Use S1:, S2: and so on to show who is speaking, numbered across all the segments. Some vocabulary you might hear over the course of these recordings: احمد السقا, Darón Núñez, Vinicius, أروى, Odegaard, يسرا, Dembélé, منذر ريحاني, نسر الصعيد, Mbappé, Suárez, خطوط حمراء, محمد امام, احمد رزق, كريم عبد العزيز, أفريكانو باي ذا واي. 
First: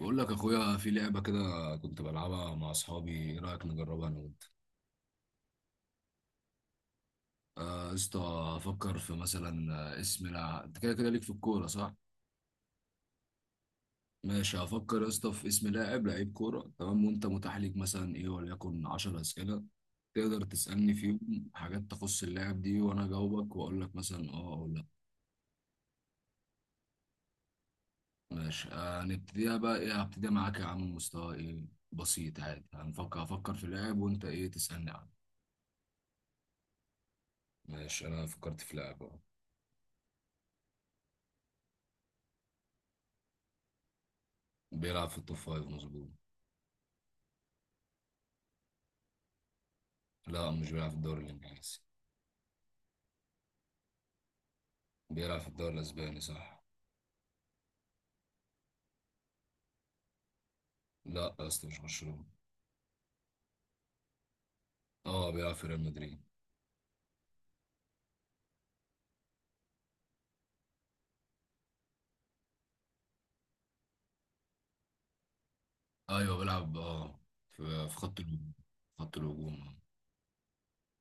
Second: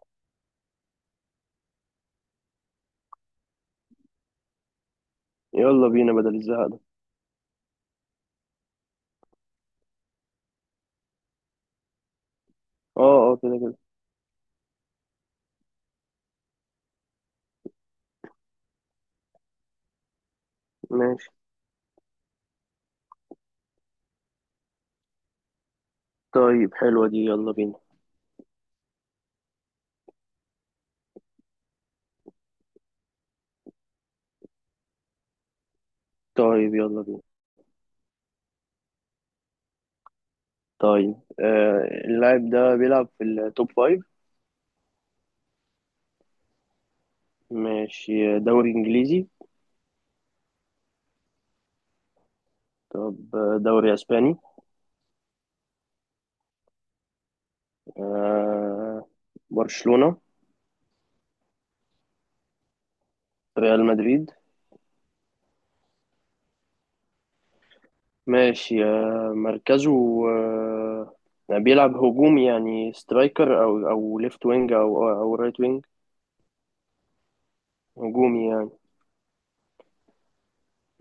S1: بقول لك اخويا في لعبه كده كنت بلعبها مع اصحابي، ايه رايك نجربها انا وانت؟
S2: يلا بينا بدل الزهق ده.
S1: آه، يا اسطى. افكر في مثلا اسم لاعب، انت كده كده ليك في الكوره صح؟
S2: اه، اه، كده كده.
S1: ماشي، هفكر يا اسطى في اسم لاعب لعيب كوره. تمام، وانت متاح ليك مثلا ايه وليكن 10 اسئله تقدر تسالني
S2: ماشي.
S1: فيهم حاجات تخص اللاعب دي، وانا اجاوبك واقول لك مثلا اه او لا.
S2: طيب، حلوة دي، يلا بينا.
S1: ماشي. هنبتديها بقى. ايه، هبتديها معاك يا عم؟ مستوى ايه؟ بسيط عادي. هفكر في لاعب، وانت ايه تسالني عنه.
S2: طيب، يلا بينا.
S1: ماشي، انا فكرت في لاعب اهو.
S2: طيب، اللاعب ده بيلعب في التوب فايف.
S1: بيلعب في التوب فايف، مظبوط.
S2: ماشي، دوري انجليزي.
S1: لا، مش بيلعب في الدوري الانجليزي.
S2: طب، دوري اسباني.
S1: بيلعب في الدوري الاسباني، صح.
S2: آه. برشلونة.
S1: لا يا اسطى، مش برشلونة.
S2: ريال مدريد.
S1: اه، بيلعب في ريال مدريد.
S2: ماشي، مركزه. آه بيلعب هجومي، يعني سترايكر او ليفت وينج او رايت وينج.
S1: ايوه، بيلعب في خط
S2: هجومي
S1: الهجوم.
S2: يعني.
S1: خط الهجوم،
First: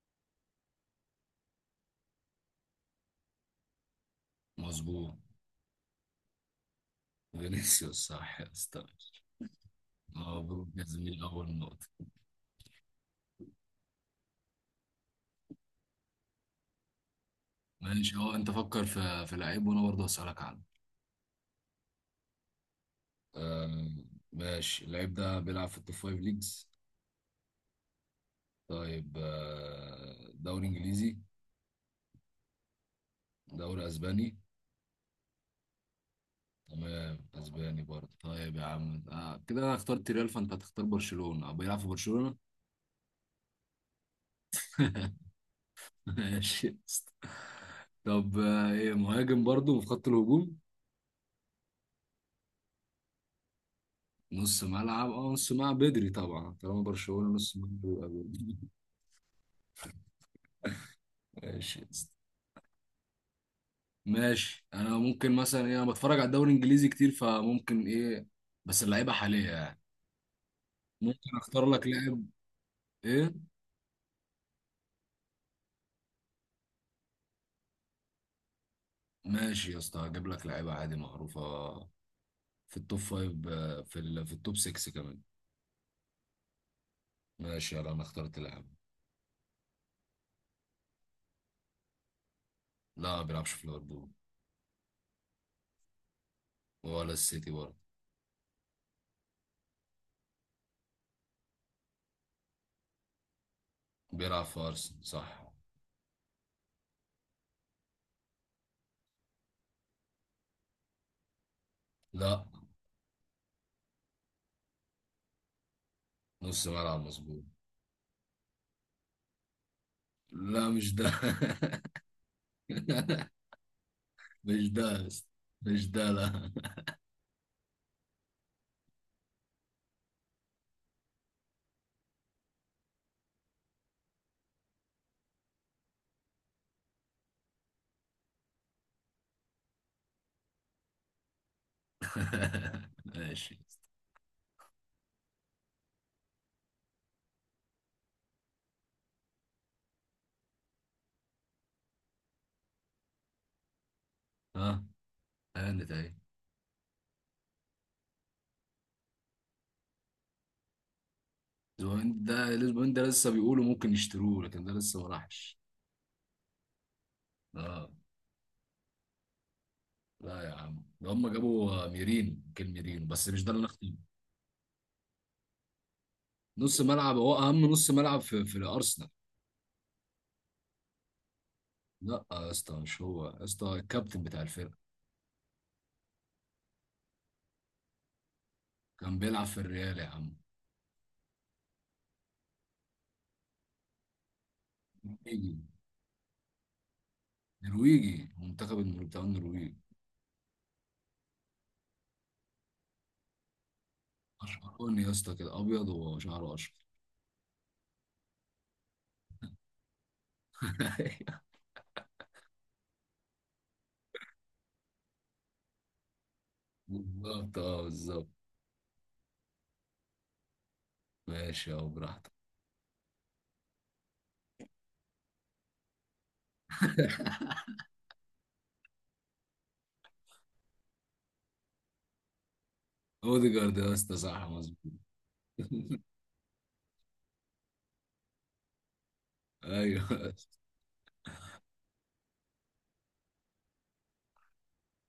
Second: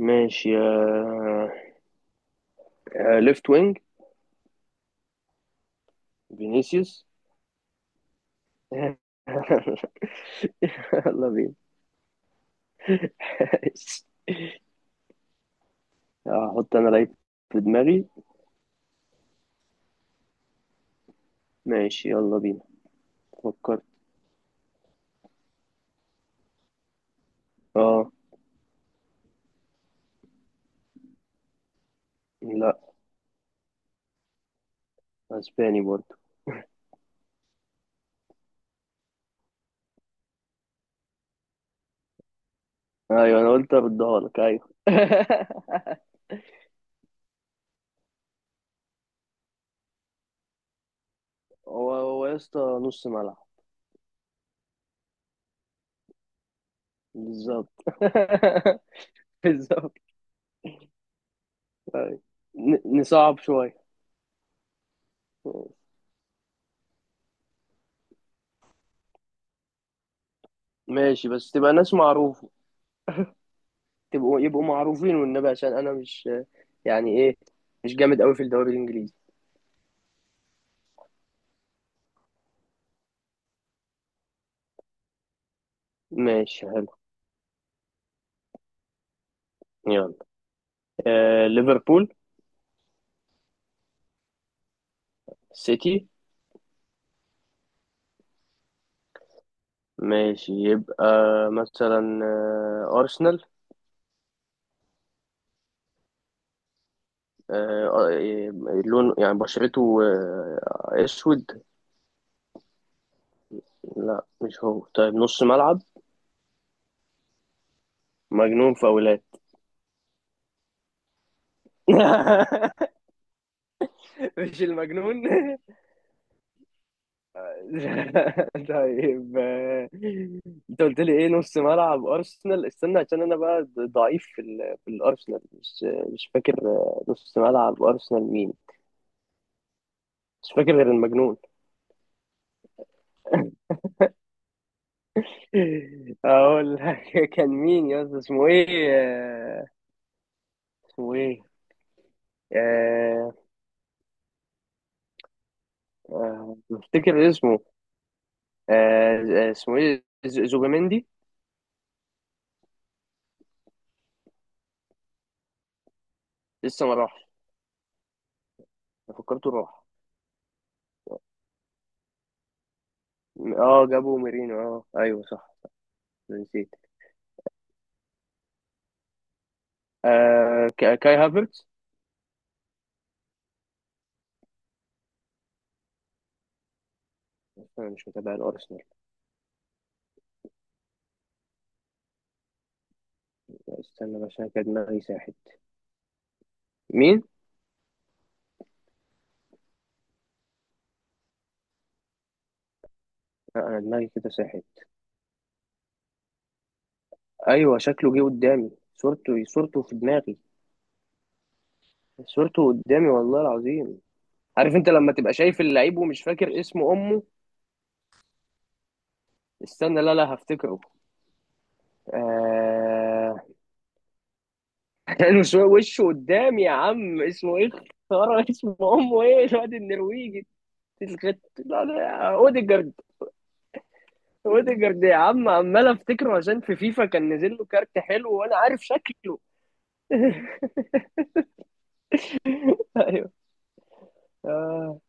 S2: ماشي، آه. آه، ليفت وينج.
S1: مظبوط.
S2: فينيسيوس.
S1: فينيسيوس، صح يا اسطى.
S2: يلا
S1: مبروك يا زميل،
S2: بينا.
S1: اول نقطة.
S2: هحط انا لعيب في دماغي.
S1: ماشي، هو انت فكر في لعيب وانا برضه هسألك عنه.
S2: ماشي، يلا بينا.
S1: آه،
S2: فكرت.
S1: ماشي. اللعيب ده بيلعب في التوب فايف ليجز.
S2: اه.
S1: طيب، دوري انجليزي؟
S2: لا.
S1: دوري اسباني؟
S2: اسباني برضه.
S1: تمام، اسباني برضه. طيب يا عم، كده انا اخترت ريال فانت هتختار برشلونة او بيلعب في برشلونة.
S2: ايوه، انا قلت اردها لك ايوه.
S1: ماشي يا اسطى. طب، ايه، مهاجم برضه في خط الهجوم؟
S2: هو هو يا اسطى، نص ملعب.
S1: نص ملعب، اه نص ملعب بدري طبعا. طالما برشلونة نص
S2: بالظبط.
S1: ملعب بيبقى بدري.
S2: بالظبط.
S1: ماشي يا اسطى.
S2: أيوة. نصعب شويه.
S1: ماشي، انا ممكن مثلا ايه، انا بتفرج على الدوري الانجليزي كتير فممكن ايه، بس اللعيبه حاليه يعني.
S2: ماشي،
S1: ممكن
S2: بس
S1: اختار
S2: تبقى
S1: لك
S2: ناس
S1: لاعب
S2: معروفه.
S1: ايه.
S2: تبقوا يبقوا معروفين والنبي، عشان انا مش. يعني ايه. مش جامد قوي في الدوري الانجليزي.
S1: ماشي يا اسطى، هجيب لك لعيبه عادي معروفه في التوب فايف، في التوب 6 كمان.
S2: ماشي، حلو.
S1: ماشي، يلا انا اخترت لاعب.
S2: يلا. ليفربول.
S1: لا، ما بيلعبش في ليفربول.
S2: سيتي.
S1: ولا السيتي برضه.
S2: ماشي، يبقى مثلا، أرسنال.
S1: بيلعب في ارسنال، صح.
S2: لون يعني بشرته، أسود.
S1: لا.
S2: لا مش هو، طيب نص ملعب.
S1: نص ملعب، مظبوط.
S2: مجنون فاولات.
S1: لا، مش ده.
S2: مش
S1: مش ده
S2: المجنون.
S1: بس. مش ده، لا.
S2: طيب، انت قلت لي ايه، نص ملعب ارسنال، استنى عشان انا بقى ضعيف في في الارسنال مش. مش فاكر، نص ملعب ارسنال مين. مش فاكر غير المجنون.
S1: ماشي.
S2: اقول لك كان مين يا اسطى، اسمه ايه، اسمه ايه. آه،
S1: ها، هانت اهي.
S2: بفتكر اسمه. آه، اسمه ايه، زوبيمندي.
S1: زوين ده الاسبوعين ده لسه بيقولوا ممكن يشتروه، لكن ده لسه ما راحش.
S2: لسه ما راحش.
S1: اه.
S2: أنا فكرته راح.
S1: لا يا عم، ده هم جابوا ميرين، كان ميرين بس مش ده اللي انا
S2: اه،
S1: اخترته.
S2: جابوا ميرينو، اه ايوه صح. أنا نسيت.
S1: نص ملعب، هو اهم نص ملعب في الارسنال.
S2: كاي هافرتز.
S1: لا يا اسطى، مش هو يا اسطى. الكابتن بتاع الفرقه،
S2: انا مش متابع الارسنال.
S1: كان بيلعب في الريال يا عم.
S2: استنى بس، انا كان دماغي ساحت.
S1: نرويجي.
S2: مين.
S1: نرويجي، منتخب بتاع النرويج.
S2: انا دماغي كده ساحت.
S1: اشقراني يا اسطى كده، ابيض وشعره اشقر.
S2: ايوه، شكله جه قدامي. صورته في دماغي. صورته قدامي، والله العظيم. عارف انت لما تبقى شايف اللعيب ومش فاكر اسم امه.
S1: بالظبط، اه بالظبط.
S2: استنى، لا لا، هفتكره.
S1: ماشي، اه براحتك.
S2: آه... لانه شوية وشه قدامي يا عم، اسمه ايه. خرا اسم امه، ايه الواد النرويجي. الخت. لا لا، اوديجارد.
S1: اوديجارد يا اسطى، صح مظبوط.
S2: اوديجارد يا عم، عمال افتكره عشان في فيفا كان نزل له كارت حلو، وانا عارف شكله.
S1: ايوه.
S2: ايوه. آه.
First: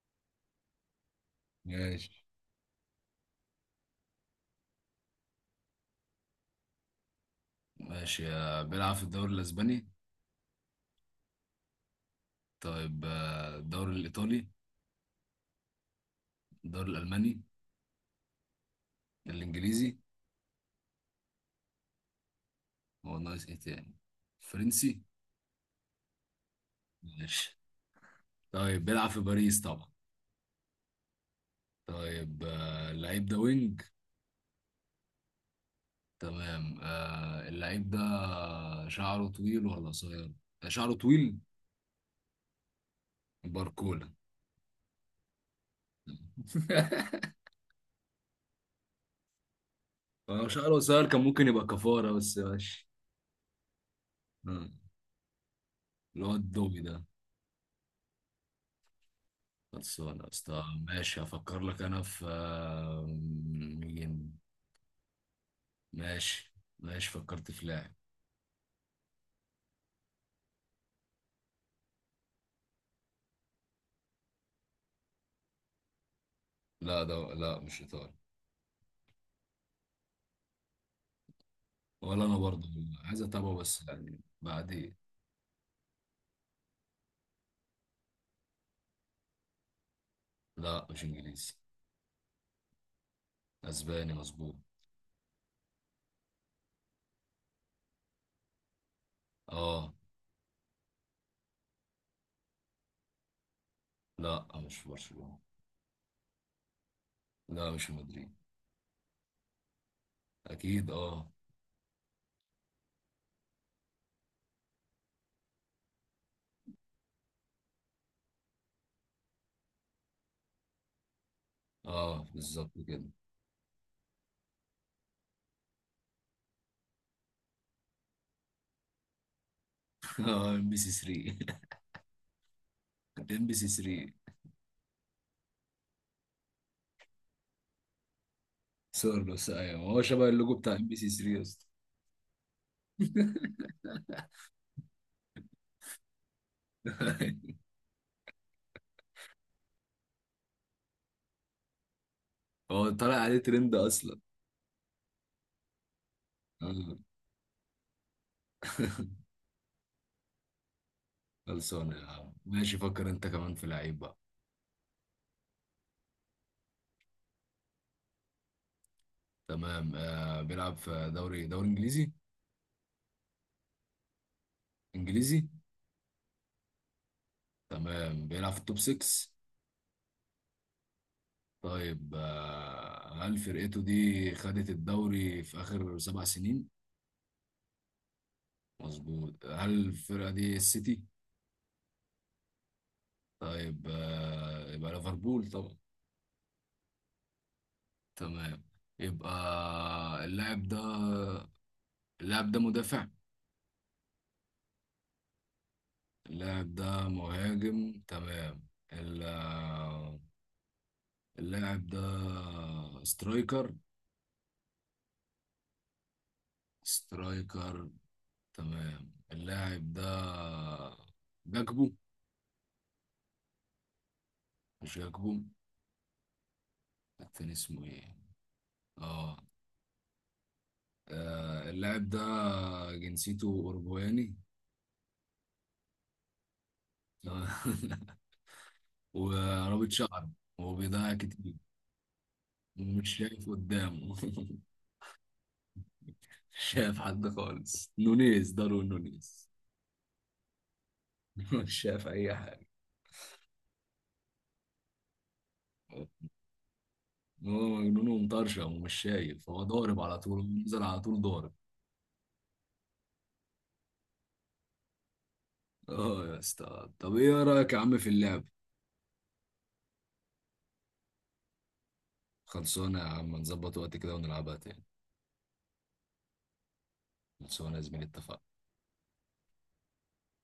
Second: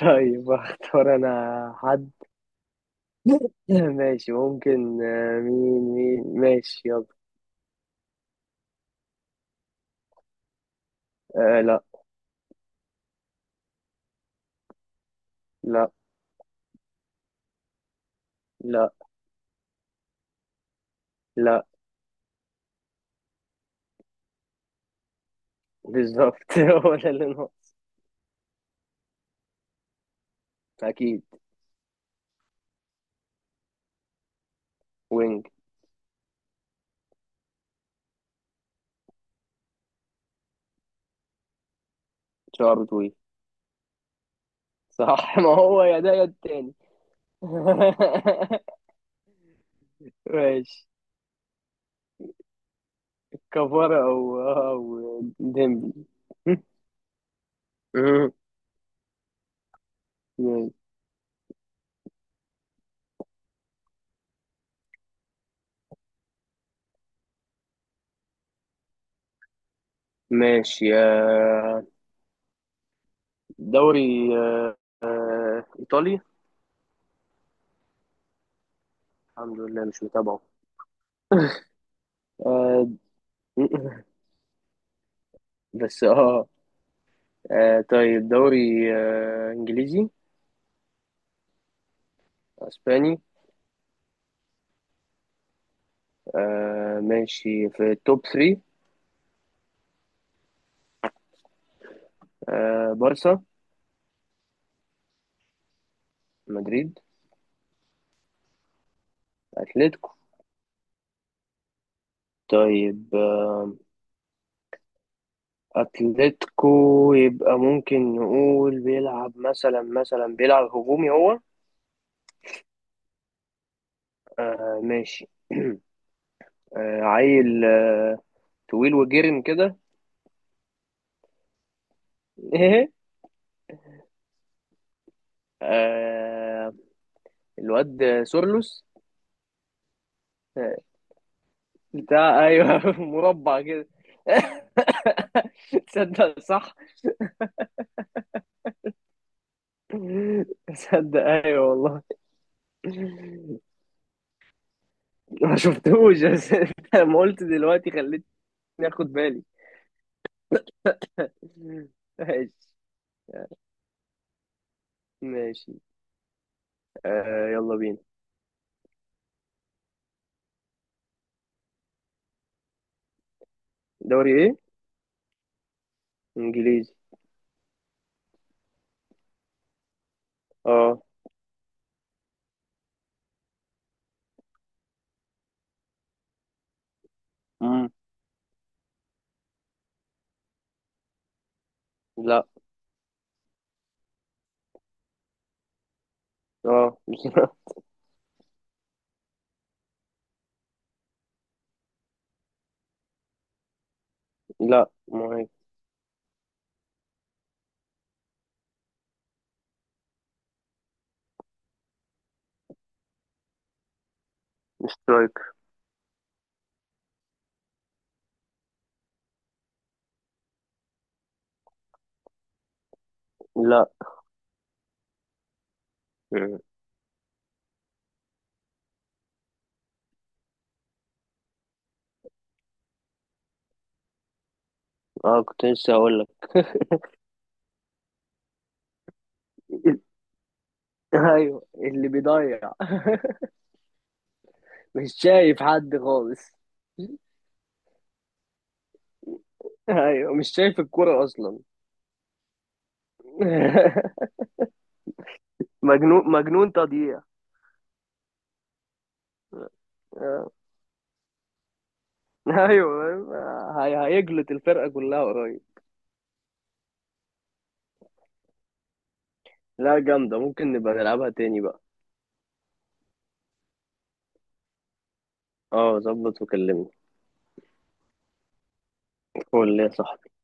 S2: طيب، اختار انا
S1: ماشي.
S2: حد. ماشي، ممكن مين، ماشي يلا.
S1: ماشي، بيلعب في الدوري الاسباني.
S2: لا.
S1: طيب، الدوري الايطالي؟
S2: لا.
S1: الدوري الالماني؟
S2: لا.
S1: الانجليزي؟
S2: لا.
S1: هو ناقص ايه تاني؟ فرنسي.
S2: بالظبط. هو ده اللي
S1: ماشي.
S2: ناقص.
S1: طيب، بيلعب في باريس طبعا.
S2: اكيد.
S1: طيب، اللعيب ده وينج؟
S2: وينج.
S1: تمام. اللعيب ده شعره طويل ولا قصير؟ شعره طويل.
S2: شعره طويل.
S1: باركولا.
S2: صح. ما هو يا ده يا التاني.
S1: لو شعره
S2: ماشي.
S1: قصير كان ممكن يبقى كفارة، بس ماشي.
S2: كفارة او
S1: آه،
S2: او ديمبلي.
S1: اللي هو الدوبي ده. خلصانة يا اسطى.
S2: مم.
S1: ماشي، هفكر لك أنا في مين. ماشي. ماشي، فكرت في لاعب.
S2: ماشي يا، دوري، آه، ايطالي.
S1: لا، ده لا، مش إيطالي.
S2: الحمد لله مش متابعه.
S1: ولا أنا برضه.
S2: آه،
S1: عايز أتابعه بس يعني بعدين.
S2: بس اه. طيب دوري انجليزي.
S1: لا، مش إنجليزي.
S2: اسباني.
S1: أسباني، مظبوط.
S2: ماشي في التوب 3.
S1: اه.
S2: بارسا.
S1: لا، مش في برشلونة.
S2: مدريد.
S1: لا، مش في مدريد.
S2: أتلتيكو.
S1: اكيد اه.
S2: طيب، أتلتيكو. يبقى ممكن نقول بيلعب مثلا بيلعب هجومي هو.
S1: اه بالظبط كده.
S2: ماشي. عيل، طويل وجرم كده.
S1: اه، ام بي سي 3.
S2: ايه.
S1: ام بي سي 3،
S2: آه. الواد سورلوس.
S1: سورلوس. ايوه، هو شبه اللوجو بتاع
S2: آه،
S1: ام بي سي 3 يا اسطى.
S2: بتاع، ايوه مربع كده. تصدق صح. تصدق، ايوه والله.
S1: هو طالع عليه ترند اصلا.
S2: ما شفتهوش بس،
S1: آه،
S2: لما قلت دلوقتي خليتني اخد بالي. مم.
S1: خلصانه يا عم.
S2: ماشي.
S1: ماشي، فكر انت كمان في لعيب بقى.
S2: ماشي. يلا بينا.
S1: تمام، آه بيلعب في دوري انجليزي.
S2: دوري ايه؟
S1: انجليزي.
S2: انجليزي.
S1: تمام، بيلعب في التوب 6.
S2: اه.
S1: طيب، هل فرقته دي خدت الدوري في اخر 7 سنين؟
S2: مم.
S1: مظبوط. هل الفرقة دي السيتي؟
S2: لا.
S1: طيب، يبقى ليفربول طبعا.
S2: اه.
S1: تمام. يبقى اللاعب ده اللاعب ده مدافع؟
S2: لا، مهاجم.
S1: اللاعب ده مهاجم، تمام. ال- آه، اللاعب ده سترايكر؟
S2: سترايك.
S1: سترايكر، تمام. اللاعب ده جاكبو؟
S2: لا.
S1: مش جاكبو.
S2: مم.
S1: التاني اسمه ايه؟ اه. اللاعب ده جنسيته أوروجواني.
S2: اه، كنت لسه هقول لك.
S1: تمام. ورابط شعره وبيضيع كتير
S2: ايوه، اللي بيضيع.
S1: ومش شايف قدامه.
S2: مش شايف حد خالص.
S1: مش شايف حد خالص، نونيز، دارون نونيز.
S2: ايوه، مش شايف الكرة اصلا.
S1: مش شايف أي حاجة.
S2: مجنون مجنون تضييع.
S1: هو مجنون ومطرشم ومش شايف، هو ضارب على طول،
S2: آه.
S1: نزل على طول ضارب.
S2: ايوه. هيجلط الفرقة كلها قريب.
S1: اه يا اسطى، طب ايه رأيك يا عم في اللعب؟
S2: لا، جامدة، ممكن نبقى نلعبها تاني بقى.
S1: خلصونا يا عم، نظبط وقت كده ونلعبها تاني.
S2: اه، ظبط وكلمني.
S1: خلصونا يا زميلي، اتفقنا.
S2: الفل يا صاحبي.